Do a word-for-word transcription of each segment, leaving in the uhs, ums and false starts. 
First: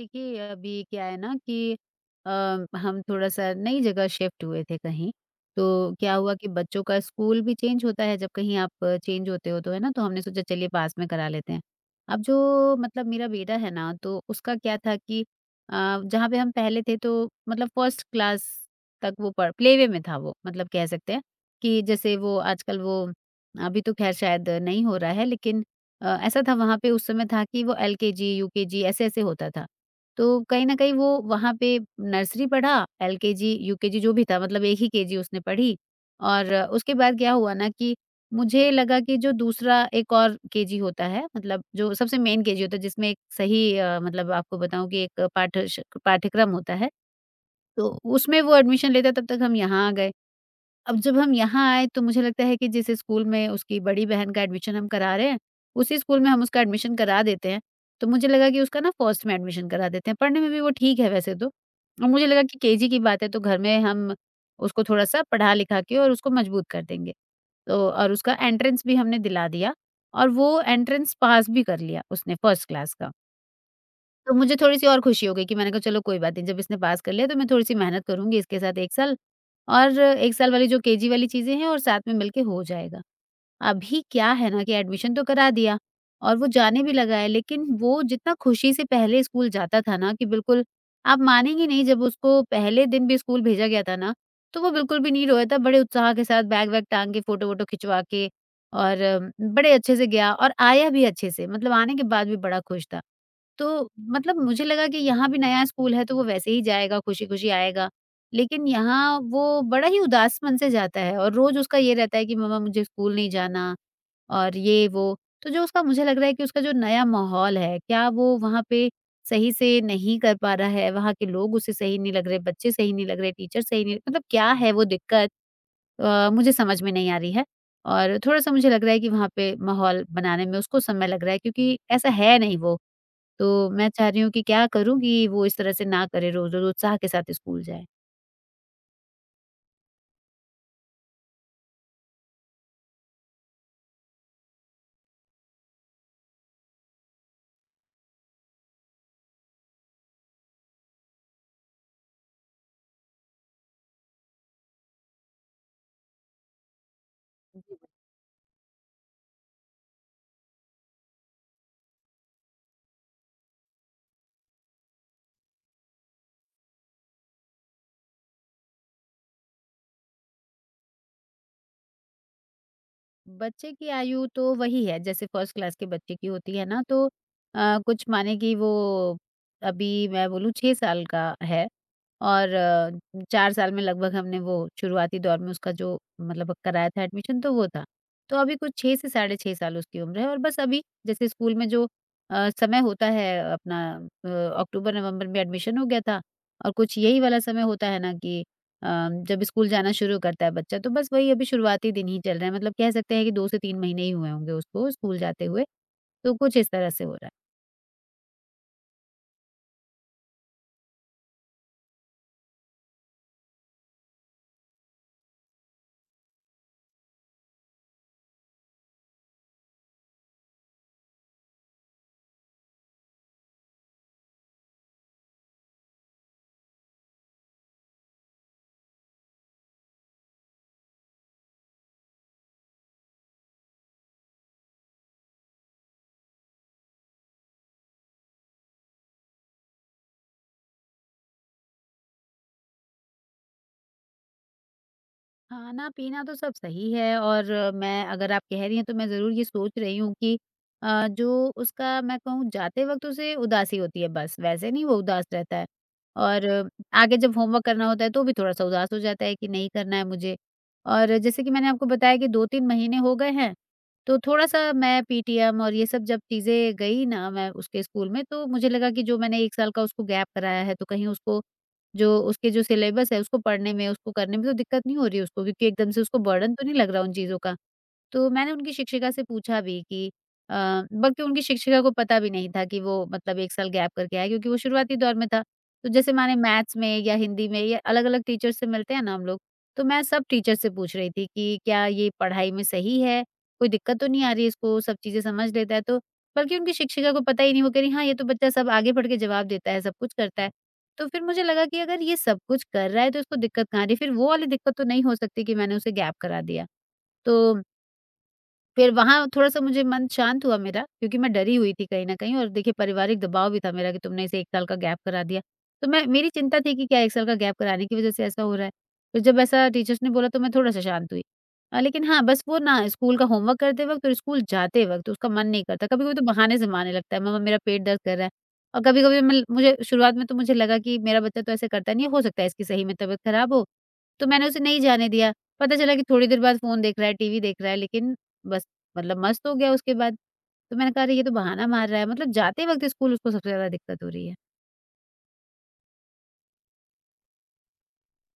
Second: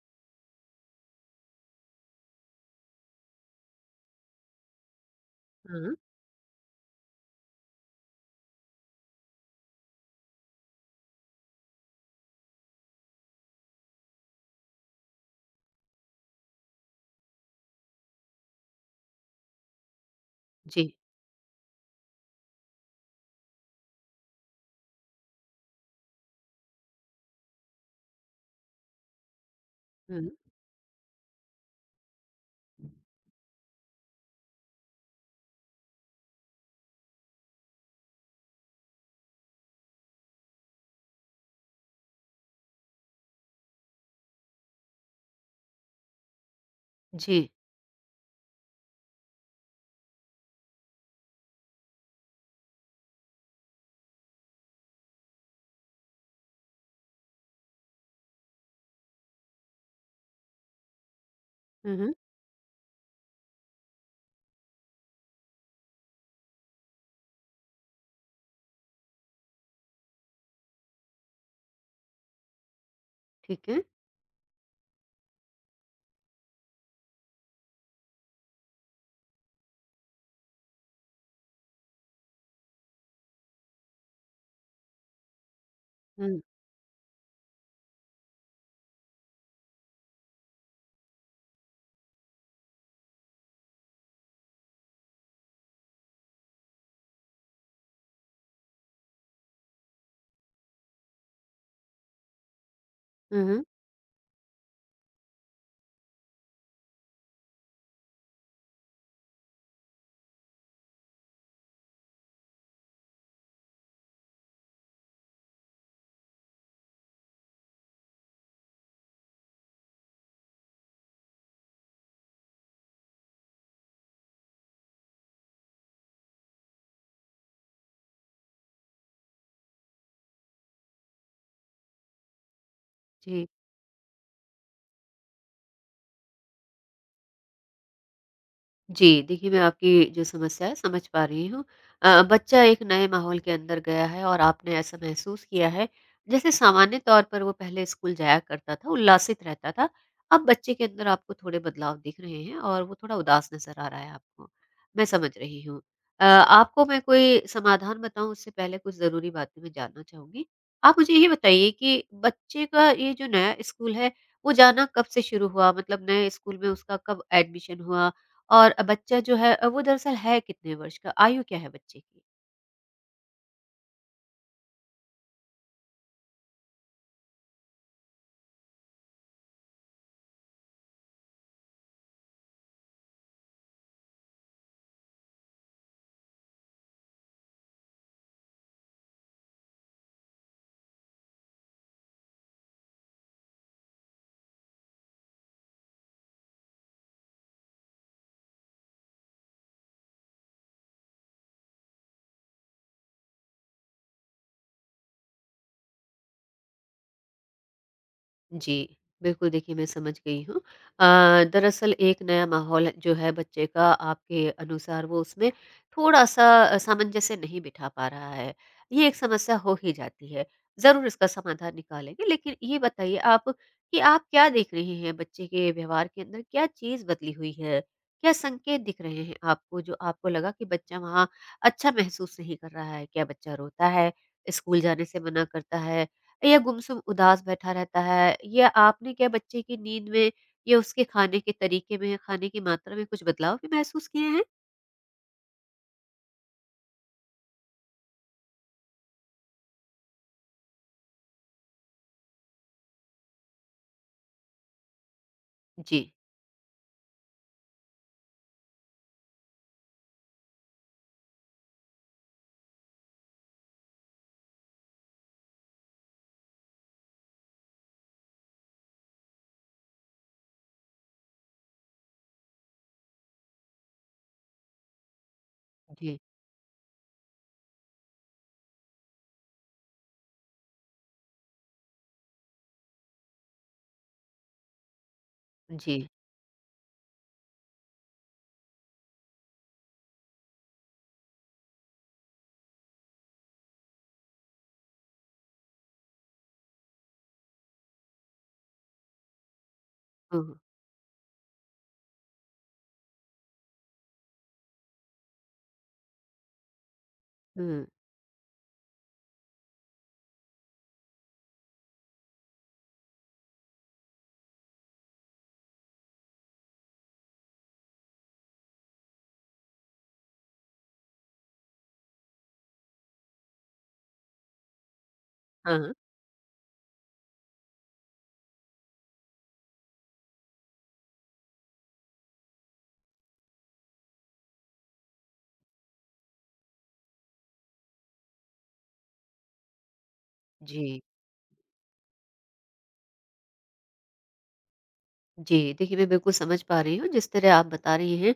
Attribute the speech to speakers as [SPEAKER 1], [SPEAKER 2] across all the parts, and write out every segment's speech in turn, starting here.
[SPEAKER 1] देखिए, अभी क्या है ना कि अ, हम थोड़ा-सा नई जगह शिफ्ट हुए थे कहीं,
[SPEAKER 2] हाँ,
[SPEAKER 1] तो क्या हुआ कि बच्चों का स्कूल भी चेंज होता है, जब कहीं आप चेंज होते हो तो, है ना? तो हमने सोचा चलिए पास में करा लेते हैं। अब जो मतलब मेरा बेटा है ना, तो उसका क्या था कि अ, जहाँ पे हम पहले थे तो मतलब फर्स्ट क्लास तक वो पढ़ प्लेवे में था वो, मतलब कह
[SPEAKER 2] जी।
[SPEAKER 1] सकते हैं कि जैसे वो आजकल वो अभी तो ख़ैर शायद नहीं हो रहा है लेकिन अ, ऐसा था वहाँ पे उस समय था कि वो एलकेजी, यूकेजी ऐसे-ऐसे होता था।
[SPEAKER 2] हुँ,
[SPEAKER 1] तो कहीं न कहीं वो वहाँ पे नर्सरी पढ़ा, एलकेजी, यूकेजी जो भी था मतलब एक ही केजी उसने पढ़ी और उसके बाद क्या हुआ ना कि मुझे लगा कि जो दूसरा एक और केजी होता है मतलब जो सबसे मेन केजी होता है जिसमें एक सही अ, मतलब आपको बताऊँ कि एक पाठ्यश पाठ्यक्रम होता है,
[SPEAKER 2] जी।
[SPEAKER 1] तो उसमें वो एडमिशन लेता तब तक हम यहाँ आ गए। अब जब हम यहाँ आए तो मुझे लगता है कि जिस स्कूल में उसकी बड़ी बहन का एडमिशन हम करा रहे हैं, उसी स्कूल में हम उसका एडमिशन करा देते हैं। तो मुझे लगा कि उसका ना फर्स्ट में एडमिशन करा देते हैं, पढ़ने में भी वो ठीक है वैसे तो।
[SPEAKER 2] हुँ,
[SPEAKER 1] और
[SPEAKER 2] हुँ,
[SPEAKER 1] मुझे लगा कि केजी की बात है तो घर में हम उसको थोड़ा-सा पढ़ा लिखा के और उसको मजबूत कर देंगे। तो और उसका एंट्रेंस भी हमने दिला दिया और वो एंट्रेंस पास भी कर लिया उसने फर्स्ट क्लास का।
[SPEAKER 2] ठीक है।
[SPEAKER 1] तो मुझे थोड़ी-सी और खुशी हो गई कि मैंने कहा चलो कोई बात नहीं, जब इसने पास कर लिया तो मैं थोड़ी-सी मेहनत करूँगी इसके साथ एक साल और एक साल वाली जो केजी वाली चीज़ें हैं और साथ में मिलके हो जाएगा। अभी क्या है ना कि एडमिशन तो करा दिया और
[SPEAKER 2] हुँ,
[SPEAKER 1] वो जाने भी लगा है, लेकिन वो जितना खुशी से पहले स्कूल जाता था ना कि बिल्कुल आप मानेंगी नहीं जब उसको पहले दिन भी स्कूल भेजा गया था ना, तो वो बिल्कुल भी नहीं रोया था, बड़े उत्साह के साथ बैग-वैग टाँग के फ़ोटो-वोटो खिंचवा के और अम, बड़े अच्छे से गया और आया भी अच्छे से, मतलब आने के बाद भी बड़ा खुश था।
[SPEAKER 2] हुँ, हुँ,
[SPEAKER 1] तो मतलब मुझे लगा कि यहाँ भी नया स्कूल है तो वो वैसे ही जाएगा, खुशी-खुशी आएगा लेकिन यहाँ वो बड़ा ही उदास मन से जाता है और रोज़ उसका ये रहता है कि मम्मा मुझे स्कूल नहीं जाना और ये वो। तो जो उसका मुझे लग रहा है कि उसका जो नया माहौल है, क्या वो वहाँ पे सही से नहीं कर पा रहा है? वहाँ के लोग उसे सही नहीं लग रहे, बच्चे सही नहीं लग रहे, टीचर सही नहीं मतलब क्या है वो दिक्कत अ, मुझे समझ में नहीं आ रही है। और थोड़ा-सा मुझे लग रहा है कि वहाँ पे माहौल बनाने में उसको समय लग रहा है क्योंकि ऐसा है नहीं वो।
[SPEAKER 2] जी।
[SPEAKER 1] तो मैं चाह रही हूँ कि क्या करूँ कि वो इस तरह से ना करे रोज़-रोज़ उत्साह के साथ स्कूल जाए?
[SPEAKER 2] जी, देखिए, मैं आपकी जो समस्या है समझ पा रही हूँ। अ, बच्चा एक नए माहौल के अंदर गया है और आपने ऐसा महसूस किया है, जैसे सामान्य तौर पर वो पहले स्कूल जाया करता था, उल्लासित रहता था। अब बच्चे के अंदर आपको थोड़े बदलाव दिख रहे हैं और वो थोड़ा उदास नज़र आ रहा है आपको। मैं समझ रही हूँ। अ, आपको मैं कोई समाधान बताऊँ उससे पहले कुछ ज़रूरी बातें मैं जानना चाहूँगी। आप मुझे ये बताइए कि बच्चे का ये जो नया स्कूल है, वो जाना कब से शुरू हुआ? मतलब नए स्कूल में उसका कब एडमिशन हुआ? और बच्चा जो है वो दरअसल है कितने वर्ष का? आयु क्या है बच्चे की?
[SPEAKER 1] बच्चे की आयु तो वही है जैसे फर्स्ट क्लास के बच्चे की होती है ना तो अ, कुछ माने कि वो अभी मैं बोलूँ छह साल का है और अ, चार साल में लगभग हमने वो शुरुआती दौर में उसका जो मतलब कराया था एडमिशन तो वो था। तो अभी कुछ छह से साढ़े छह साल उसकी उम्र है और बस अभी जैसे स्कूल में जो अ, समय होता है अपना अ, अक्टूबर-नवंबर में एडमिशन हो गया था और कुछ यही वाला समय होता है ना कि अम, जब स्कूल जाना शुरू करता है बच्चा तो बस वही अभी शुरुआती दिन ही चल रहे हैं मतलब कह सकते हैं कि दो से तीन महीने ही हुए होंगे उसको स्कूल जाते हुए, तो कुछ इस तरह से हो रहा है।
[SPEAKER 2] जी, बिल्कुल देखिए मैं समझ गई हूँ। अ, दरअसल एक नया माहौल जो है बच्चे का आपके अनुसार वो उसमें थोड़ा-सा अ, सामंजस्य नहीं बिठा पा रहा है। ये एक समस्या हो ही जाती है। ज़रूर इसका समाधान निकालेंगे, लेकिन ये बताइए आप कि आप क्या देख रहे हैं बच्चे के व्यवहार के अंदर, क्या चीज़ बदली हुई है? क्या संकेत दिख रहे हैं आपको जो आपको लगा कि बच्चा वहाँ अच्छा महसूस नहीं कर रहा है? क्या बच्चा रोता है? स्कूल जाने से मना करता है? या गुमसुम उदास बैठा रहता है, या आपने क्या बच्चे की नींद में या उसके खाने के तरीके में, खाने की मात्रा में कुछ बदलाव भी महसूस किए हैं?
[SPEAKER 1] खाना-पीना तो सब सही है और अ, मैं अगर आप कह रही हैं तो मैं ज़रूर ये सोच रही हूँ कि अ, जो उसका मैं कहूँ जाते वक़्त उसे उदासी होती है बस, वैसे नहीं वो उदास रहता है।
[SPEAKER 2] जी,
[SPEAKER 1] और अ, आगे जब होमवर्क करना होता है तो भी थोड़ा-सा उदास हो जाता है कि नहीं करना है मुझे। और जैसे कि मैंने आपको बताया कि दो तीन महीने हो गए हैं, तो थोड़ा-सा मैं पीटीएम और ये सब जब चीज़ें गई ना मैं उसके स्कूल में तो मुझे लगा कि जो मैंने एक साल का उसको गैप कराया है तो कहीं उसको जो उसके जो सिलेबस है उसको पढ़ने में, उसको करने में तो दिक्कत नहीं हो रही उसको क्योंकि एकदम से
[SPEAKER 2] जी,
[SPEAKER 1] उसको बर्डन तो नहीं लग रहा उन चीज़ों का। तो मैंने उनकी शिक्षिका से पूछा भी कि अ, बल्कि उनकी शिक्षिका को पता भी नहीं था कि वो मतलब एक साल गैप करके आया है क्योंकि वो शुरुआती दौर में था। तो
[SPEAKER 2] जी।
[SPEAKER 1] जैसे माने मैथ्स में या हिंदी में या अलग-अलग टीचर से मिलते हैं ना हम लोग, तो मैं सब टीचर से पूछ रही थी कि क्या ये पढ़ाई में सही है? कोई दिक्कत तो नहीं आ रही इसको, सब चीज़ें समझ लेता है तो? बल्कि उनकी शिक्षिका को पता ही नहीं, वो कह रही हाँ, ये तो बच्चा सब आगे बढ़ के जवाब देता है, सब कुछ
[SPEAKER 2] हुँ,
[SPEAKER 1] करता है।
[SPEAKER 2] हुँ।
[SPEAKER 1] तो फिर मुझे लगा कि अगर ये सब कुछ कर रहा है तो इसको दिक्कत कहाँ आ रही है? फिर वो वाली दिक्कत तो नहीं हो सकती कि मैंने उसे गैप करा दिया। तो फिर वहाँ थोड़ा-सा मुझे मन शांत हुआ मेरा, क्योंकि मैं डरी हुई थी कहीं न कहीं और देखिए पारिवारिक दबाव भी था मेरा कि तुमने इसे एक साल का गैप करा दिया। तो मैं मेरी चिंता थी कि क्या एक साल का गैप कराने की वज़ह से ऐसा हो रहा है? फिर जब ऐसा टीचर्स ने बोला तो मैं थोड़ा-सा शांत हुई। अ, लेकिन हाँ, बस वो ना स्कूल का होमवर्क करते वक़्त और स्कूल जाते वक़्त उसका मन नहीं
[SPEAKER 2] हाँ,
[SPEAKER 1] करता।
[SPEAKER 2] हाँ।
[SPEAKER 1] कभी-कभी तो बहाने ज़माने लगता है, मम्मा मेरा पेट दर्द कर रहा है और कभी-कभी मैं मुझे शुरुआत में तो मुझे लगा कि मेरा बच्चा तो ऐसे करता नहीं है, हो सकता है इसकी सही में तबीयत खराब हो, तो मैंने उसे नहीं जाने दिया। पता चला कि थोड़ी देर बाद फ़ोन देख रहा है, टीवी देख रहा है, लेकिन बस मतलब मस्त हो गया उसके बाद। तो मैंने
[SPEAKER 2] जी।
[SPEAKER 1] कहा अरे ये तो बहाना मार रहा है, मतलब जाते वक़्त स्कूल उसको सबसे ज़्यादा दिक्कत हो रही है।
[SPEAKER 2] जी, देखिए मैं बिल्कुल समझ पा रही हूँ जिस तरह आप बता रही हैं।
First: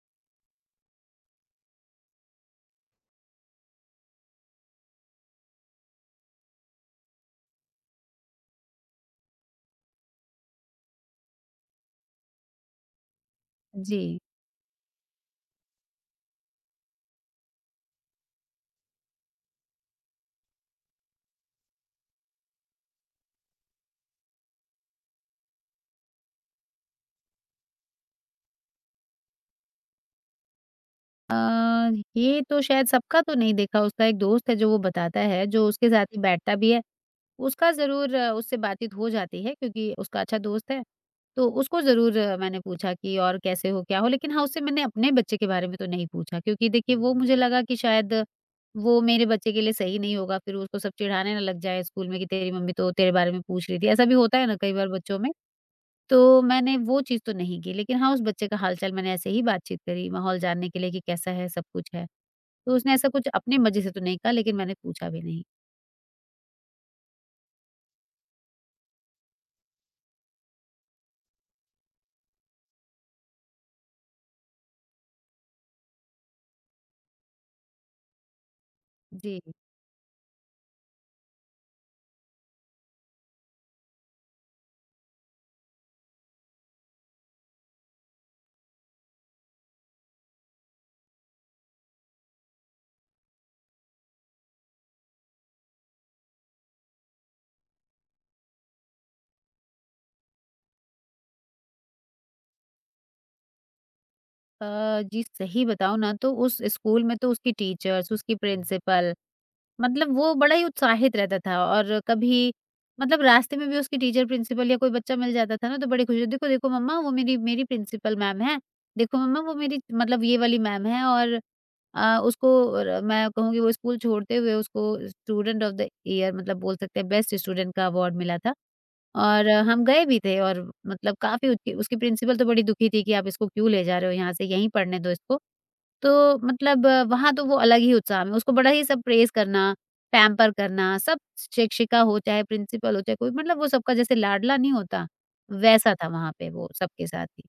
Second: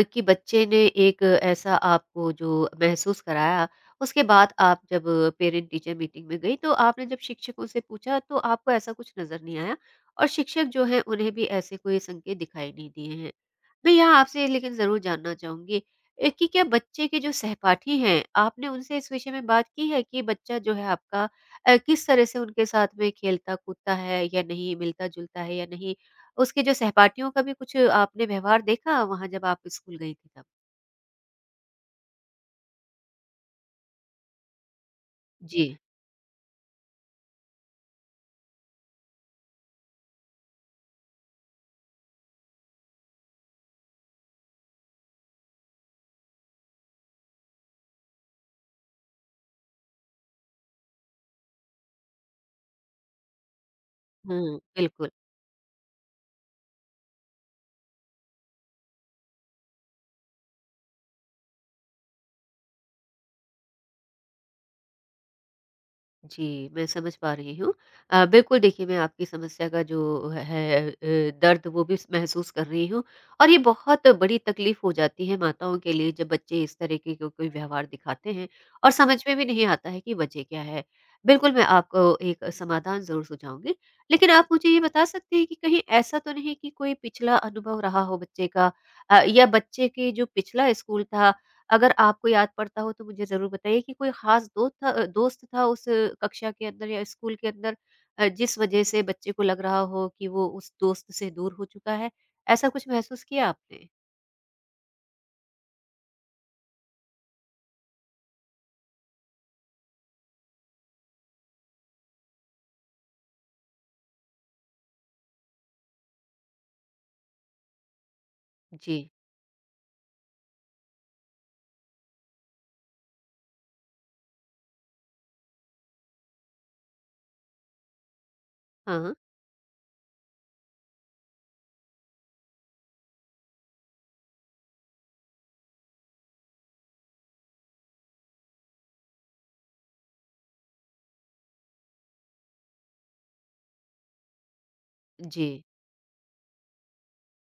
[SPEAKER 2] अ, कि बच्चे ने एक ऐसा आपको जो महसूस कराया, उसके बाद आप जब पेरेंट टीचर मीटिंग में गई तो आपने जब शिक्षकों से पूछा तो आपको ऐसा कुछ नज़र नहीं आया और शिक्षक जो हैं उन्हें भी ऐसे कोई संकेत दिखाई नहीं दिए हैं। मैं
[SPEAKER 1] जी।
[SPEAKER 2] यहाँ आपसे लेकिन ज़रूर जानना चाहूँगी अ, कि क्या बच्चे के जो सहपाठी हैं, आपने उनसे इस विषय में बात की है कि बच्चा जो है आपका अ, किस तरह से उनके साथ में खेलता-कूदता है या नहीं, मिलता-जुलता है या नहीं? उसके जो सहपाठियों का भी कुछ आपने व्यवहार देखा वहाँ जब आप स्कूल गई थी तब?
[SPEAKER 1] अ, ये तो शायद सबका तो नहीं देखा, उसका एक दोस्त है जो वो बताता है,
[SPEAKER 2] जी।
[SPEAKER 1] जो उसके साथ ही बैठता भी है, उसका ज़रूर अ, उससे बातचीत हो जाती है क्योंकि उसका अच्छा दोस्त है। तो उसको ज़रूर अ, मैंने पूछा कि और कैसे हो, क्या हो? लेकिन हाँ, उससे मैंने अपने बच्चे के बारे में तो नहीं पूछा क्योंकि देखिए वो मुझे लगा कि शायद वो मेरे बच्चे के लिए सही नहीं होगा, फिर उसको सब चिढ़ाने ना लग जाए स्कूल में कि तेरी मम्मी तो तेरे बारे में पूछ रही थी। ऐसा भी होता है ना
[SPEAKER 2] हुँ,
[SPEAKER 1] कई बार
[SPEAKER 2] बिल्कुल।
[SPEAKER 1] बच्चों में, तो मैंने वो चीज़ तो नहीं की। लेकिन हाँ, उस बच्चे का हाल-चाल मैंने ऐसे ही बातचीत करी माहौल जानने के लिए कि कैसा है, सब कुछ है। तो उसने ऐसा कुछ अपने मज़े से तो नहीं कहा लेकिन मैंने पूछा भी नहीं।
[SPEAKER 2] जी, मैं समझ पा रही हूँ। अ, बिल्कुल देखिए, मैं आपकी समस्या का जो है है अ, दर्द वो भी स महसूस कर रही हूँ और ये बहुत बड़ी तकलीफ़ हो जाती है माताओं के लिए जब बच्चे इस तरह के को कोई व्यवहार दिखाते हैं और समझ में
[SPEAKER 1] जी।
[SPEAKER 2] भी नहीं आता है कि वजह क्या है। बिल्कुल, मैं आपको एक समाधान ज़रूर सुझाऊँगी। लेकिन आप मुझे ये बता सकते हैं कि कहीं ऐसा तो नहीं कि कोई पिछला अनुभव रहा हो बच्चे का, अ, या बच्चे के जो पिछला स्कूल था, अगर आपको याद पड़ता हो तो मुझे ज़रूर बताइए कि कोई ख़ास दोस्त था, अ, दोस्त था उस कक्षा के अंदर या स्कूल के अंदर, अ, जिस वज़ह से बच्चे को लग रहा हो कि वो उस दोस्त से दूर हो चुका है? ऐसा कुछ महसूस किया आपने?
[SPEAKER 1] अ, जी सही बताऊँ ना तो उस स्कूल में तो उसकी टीचर्स, उसकी प्रिंसिपल मतलब वो बड़ा ही उत्साहित रहता था और कभी मतलब रास्ते में भी उसकी टीचर, प्रिंसिपल या कोई बच्चा मिल जाता था ना तो बड़ी खुशी होती, "देखो, देखो मम्मा वो मेरी मेरी प्रिंसिपल मैम है।
[SPEAKER 2] जी।
[SPEAKER 1] देखो मम्मा वो मेरी मतलब ये वाली मैम है" और अ, उसको र मैं कहूँगी वो स्कूल छोड़ते हुए उसको स्टूडेंट ऑफ द ईयर मतलब बोल सकते हैं बेस्ट स्टूडेंट का अवार्ड मिला था।
[SPEAKER 2] हाँ।
[SPEAKER 1] और अ, हम गए भी थे और मतलब काफ़ी उसकी उसकी प्रिंसिपल तो बड़ी दुखी थी कि आप इसको क्यों ले जा रहे हो यहाँ से, यहीं पढ़ने दो इसको। तो मतलब अ, वहाँ तो वो अलग ही उत्साह में उसको बड़ा ही सब प्रेज़ करना, पैम्पर करना, सब शिक्षिका हो चाहे प्रिंसिपल हो चाहे कोई मतलब वो सबका जैसे लाडला नहीं होता,
[SPEAKER 2] जी।
[SPEAKER 1] वैसा था वहाँ पे वो सबके साथ ही।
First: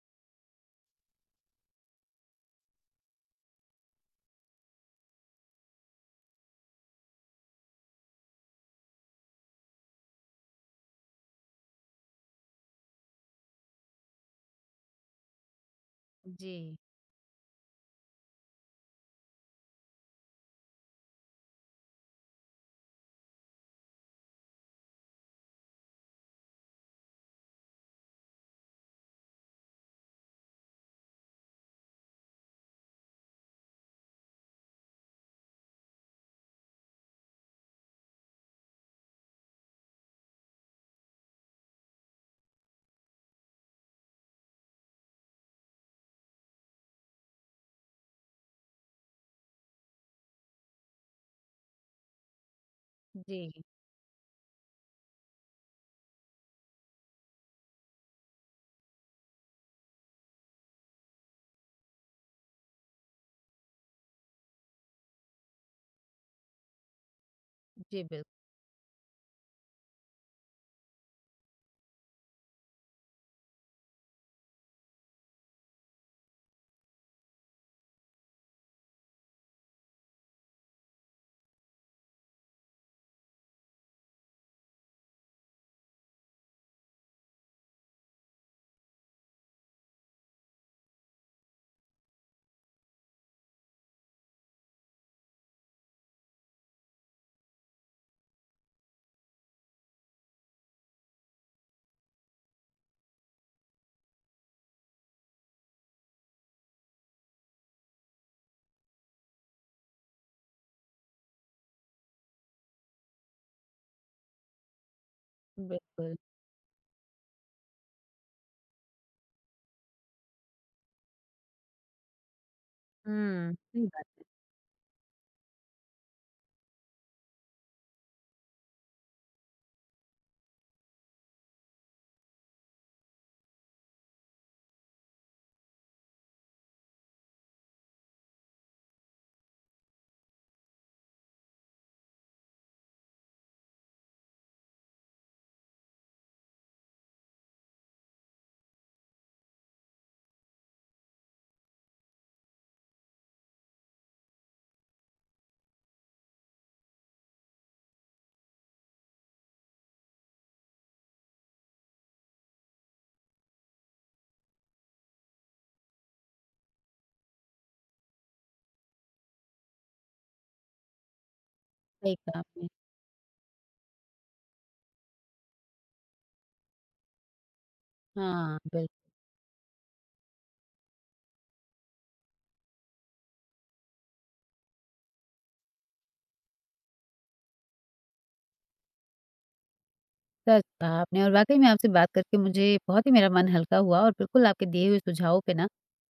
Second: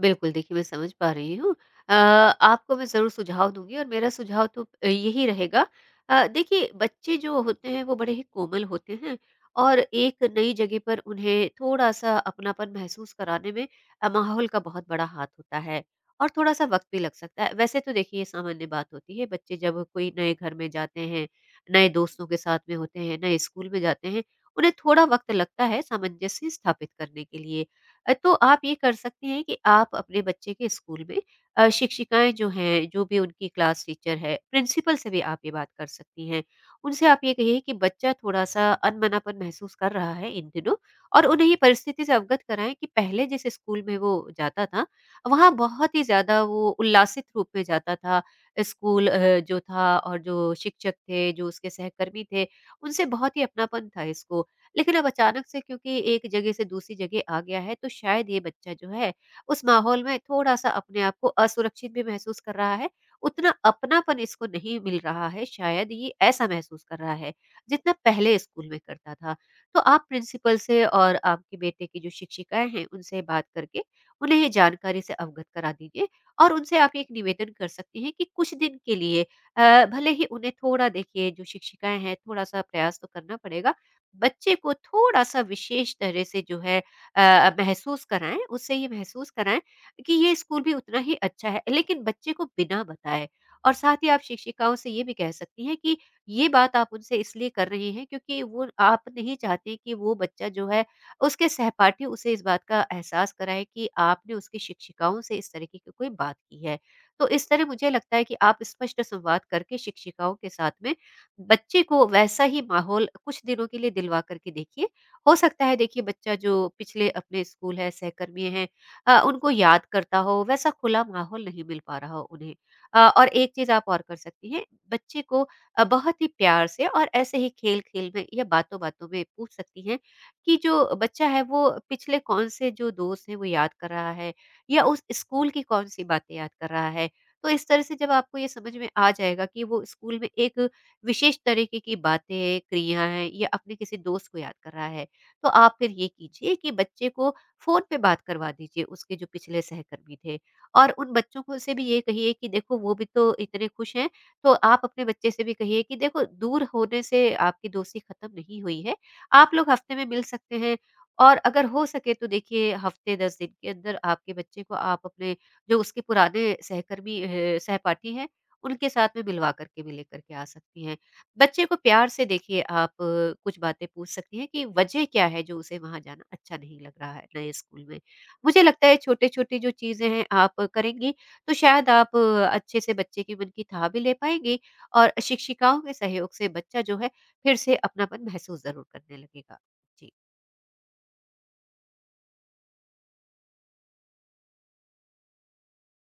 [SPEAKER 2] बिल्कुल, देखिए मैं समझ पा रही हूँ। अ, आपको मैं ज़रूर सुझाव दूँगी और मेरा सुझाव तो अ, यही रहेगा। अ, देखिए, बच्चे जो होते हैं वो बड़े ही कोमल होते हैं और एक नई जगह पर उन्हें थोड़ा-सा अपनापन महसूस कराने में अ, माहौल का बहुत बड़ा हाथ होता है और थोड़ा-सा
[SPEAKER 1] जी,
[SPEAKER 2] वक़्त भी लग सकता है। वैसे तो देखिए, ये सामान्य बात होती है। बच्चे जब कोई नए घर में जाते हैं, नए दोस्तों के साथ में होते हैं, नए स्कूल में जाते हैं, उन्हें थोड़ा वक़्त लगता है सामंजस्य स्थापित करने के लिए। अ, तो आप ये कर सकते हैं कि आप अपने बच्चे के स्कूल में अ, शिक्षिकाएँ जो हैं, जो भी उनकी क्लास टीचर है, प्रिंसिपल से भी आप ये बात कर सकती हैं। उनसे आप ये कहिए कि बच्चा थोड़ा-सा अनमनापन महसूस कर रहा है इन दिनों और उन्हें ये परिस्थिति से अवगत कराएँ कि पहले जिस स्कूल में वो जाता था, वहाँ बहुत ही ज़्यादा वो उल्लासित रूप में जाता था। स्कूल अ, जो था और जो शिक्षक थे, जो उसके सहकर्मी थे, उनसे बहुत ही
[SPEAKER 1] जी,
[SPEAKER 2] अपनापन था इसको, लेकिन अब अचानक से क्योंकि एक जगह से दूसरी जगह आ गया है, तो शायद ये बच्चा जो है, उस माहौल में थोड़ा-सा अपने आप को असुरक्षित भी महसूस कर रहा है। उतना अपनापन इसको नहीं मिल रहा है, शायद ये ऐसा महसूस कर रहा है, जितना
[SPEAKER 1] जी, बिल्कुल,
[SPEAKER 2] पहले स्कूल में करता था। तो आप प्रिंसिपल से और आपके बेटे की जो शिक्षिकाएँ हैं, उनसे बात करके उन्हें ये जानकारी से अवगत करा दीजिए और उनसे आप एक निवेदन कर सकती हैं कि कुछ दिन के लिए अ, भले ही उन्हें थोड़ा, देखिए जो शिक्षिकाएँ हैं, थोड़ा-सा प्रयास तो करना पड़ेगा। बच्चे को थोड़ा-सा विशेष तरह से जो है अ, महसूस कराएँ, उससे ये महसूस कराएँ कि ये स्कूल भी उतना ही अच्छा है, लेकिन बच्चे को बिना बताए। और साथ ही आप शिक्षिकाओं से ये भी कह सकती हैं कि ये बात आप उनसे इसलिए कर रही हैं क्योंकि वो आप नहीं चाहती कि वो बच्चा जो है, उसके सहपाठी उसे इस बात का एहसास कराएँ कि आपने उसकी शिक्षिकाओं से इस तरीके की कोई बात की है। तो इस तरह मुझे लगता है कि आप स्पष्ट संवाद करके शिक्षिकाओं के साथ में बच्चे को वैसा ही माहौल कुछ दिनों के लिए दिलवा कर के देखिए। हो सकता है, देखिए
[SPEAKER 1] बिल्कुल।
[SPEAKER 2] बच्चा जो पिछले अपने स्कूल है, सहकर्मी हैं, अ, उनको याद करता हो, वैसा खुला माहौल नहीं मिल पा रहा हो उन्हें। अ, और एक
[SPEAKER 1] हुँ,
[SPEAKER 2] चीज़ आप
[SPEAKER 1] सही
[SPEAKER 2] और कर
[SPEAKER 1] बात।
[SPEAKER 2] सकती हैं, बच्चे को अ, बहुत ही प्यार से और ऐसे ही खेल-खेल में या बातों-बातों में पूछ सकती हैं कि जो बच्चा है वो पिछले कौन से जो दोस्त हैं वो याद कर रहा है, या उस स्कूल की कौन-सी बातें याद कर रहा है। तो इस तरह से जब आपको ये समझ में आ जाएगा कि वो स्कूल में एक विशेष तरीके की बातें, क्रिया हैं या अपने किसी दोस्त को याद कर रहा है, तो आप फिर ये कीजिए कि बच्चे को फ़ोन पे बात करवा दीजिए उसके जो पिछले सहकर्मी थे, और उन बच्चों को से भी ये कहिए कि देखो वो भी तो इतने खुश हैं, तो आप अपने बच्चे से भी कहिए कि देखो दूर होने से आपकी दोस्ती ख़त्म नहीं हुई है, आप लोग हफ़्ते में मिल सकते हैं। और अगर हो सके तो देखिए, हफ़्ते दस दिन के अंदर आपके बच्चे को आप अपने जो उसके पुराने सहकर्मी अ, सहपाठी हैं, उनके साथ में मिलवा करके भी लेकर के आ सकती हैं। बच्चे को प्यार
[SPEAKER 1] सही
[SPEAKER 2] से
[SPEAKER 1] कहा
[SPEAKER 2] देखिए,
[SPEAKER 1] आपने।
[SPEAKER 2] आप अ, कुछ बातें पूछ सकती हैं कि वजह क्या है जो उसे वहाँ जाना अच्छा नहीं लग रहा है नए स्कूल में।
[SPEAKER 1] हाँ,
[SPEAKER 2] मुझे लगता है
[SPEAKER 1] बिल्कुल।
[SPEAKER 2] छोटे-छोटे जो चीज़ें हैं आप करेंगी तो शायद आप अ, अच्छे से बच्चे के मन की थाह भी ले पाएँगी और शिक्षिकाओं के सहयोग से बच्चा जो है फिर से अपनापन महसूस ज़रूर करने लगेगा। जी,
[SPEAKER 1] सच कहा आपने और वाक़ई में आपसे बात करके मुझे बहुत ही मेरा मन हल्का हुआ और बिल्कुल आपके दिए हुए सुझावों पे ना,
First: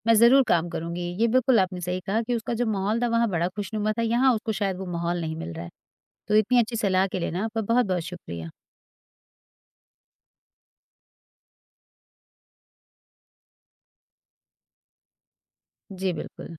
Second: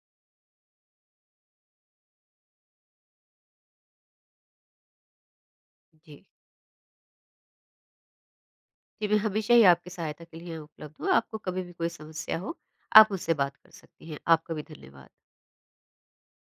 [SPEAKER 1] मैं ज़रूर काम करूँगी। ये बिल्कुल आपने सही कहा कि उसका जो माहौल था वहाँ बड़ा खुशनुमा था, यहाँ उसको शायद वो माहौल नहीं मिल रहा है।
[SPEAKER 2] जी।
[SPEAKER 1] तो इतनी अच्छी सलाह के लिए ना आपका बहुत-बहुत शुक्रिया।
[SPEAKER 2] जी, मैं हमेशा ही आपकी सहायता के लिए उपलब्ध हूँ। आपको कभी भी कोई समस्या हो, आप मुझसे बात कर सकती हैं। आपका भी धन्यवाद।
[SPEAKER 1] जी, बिल्कुल।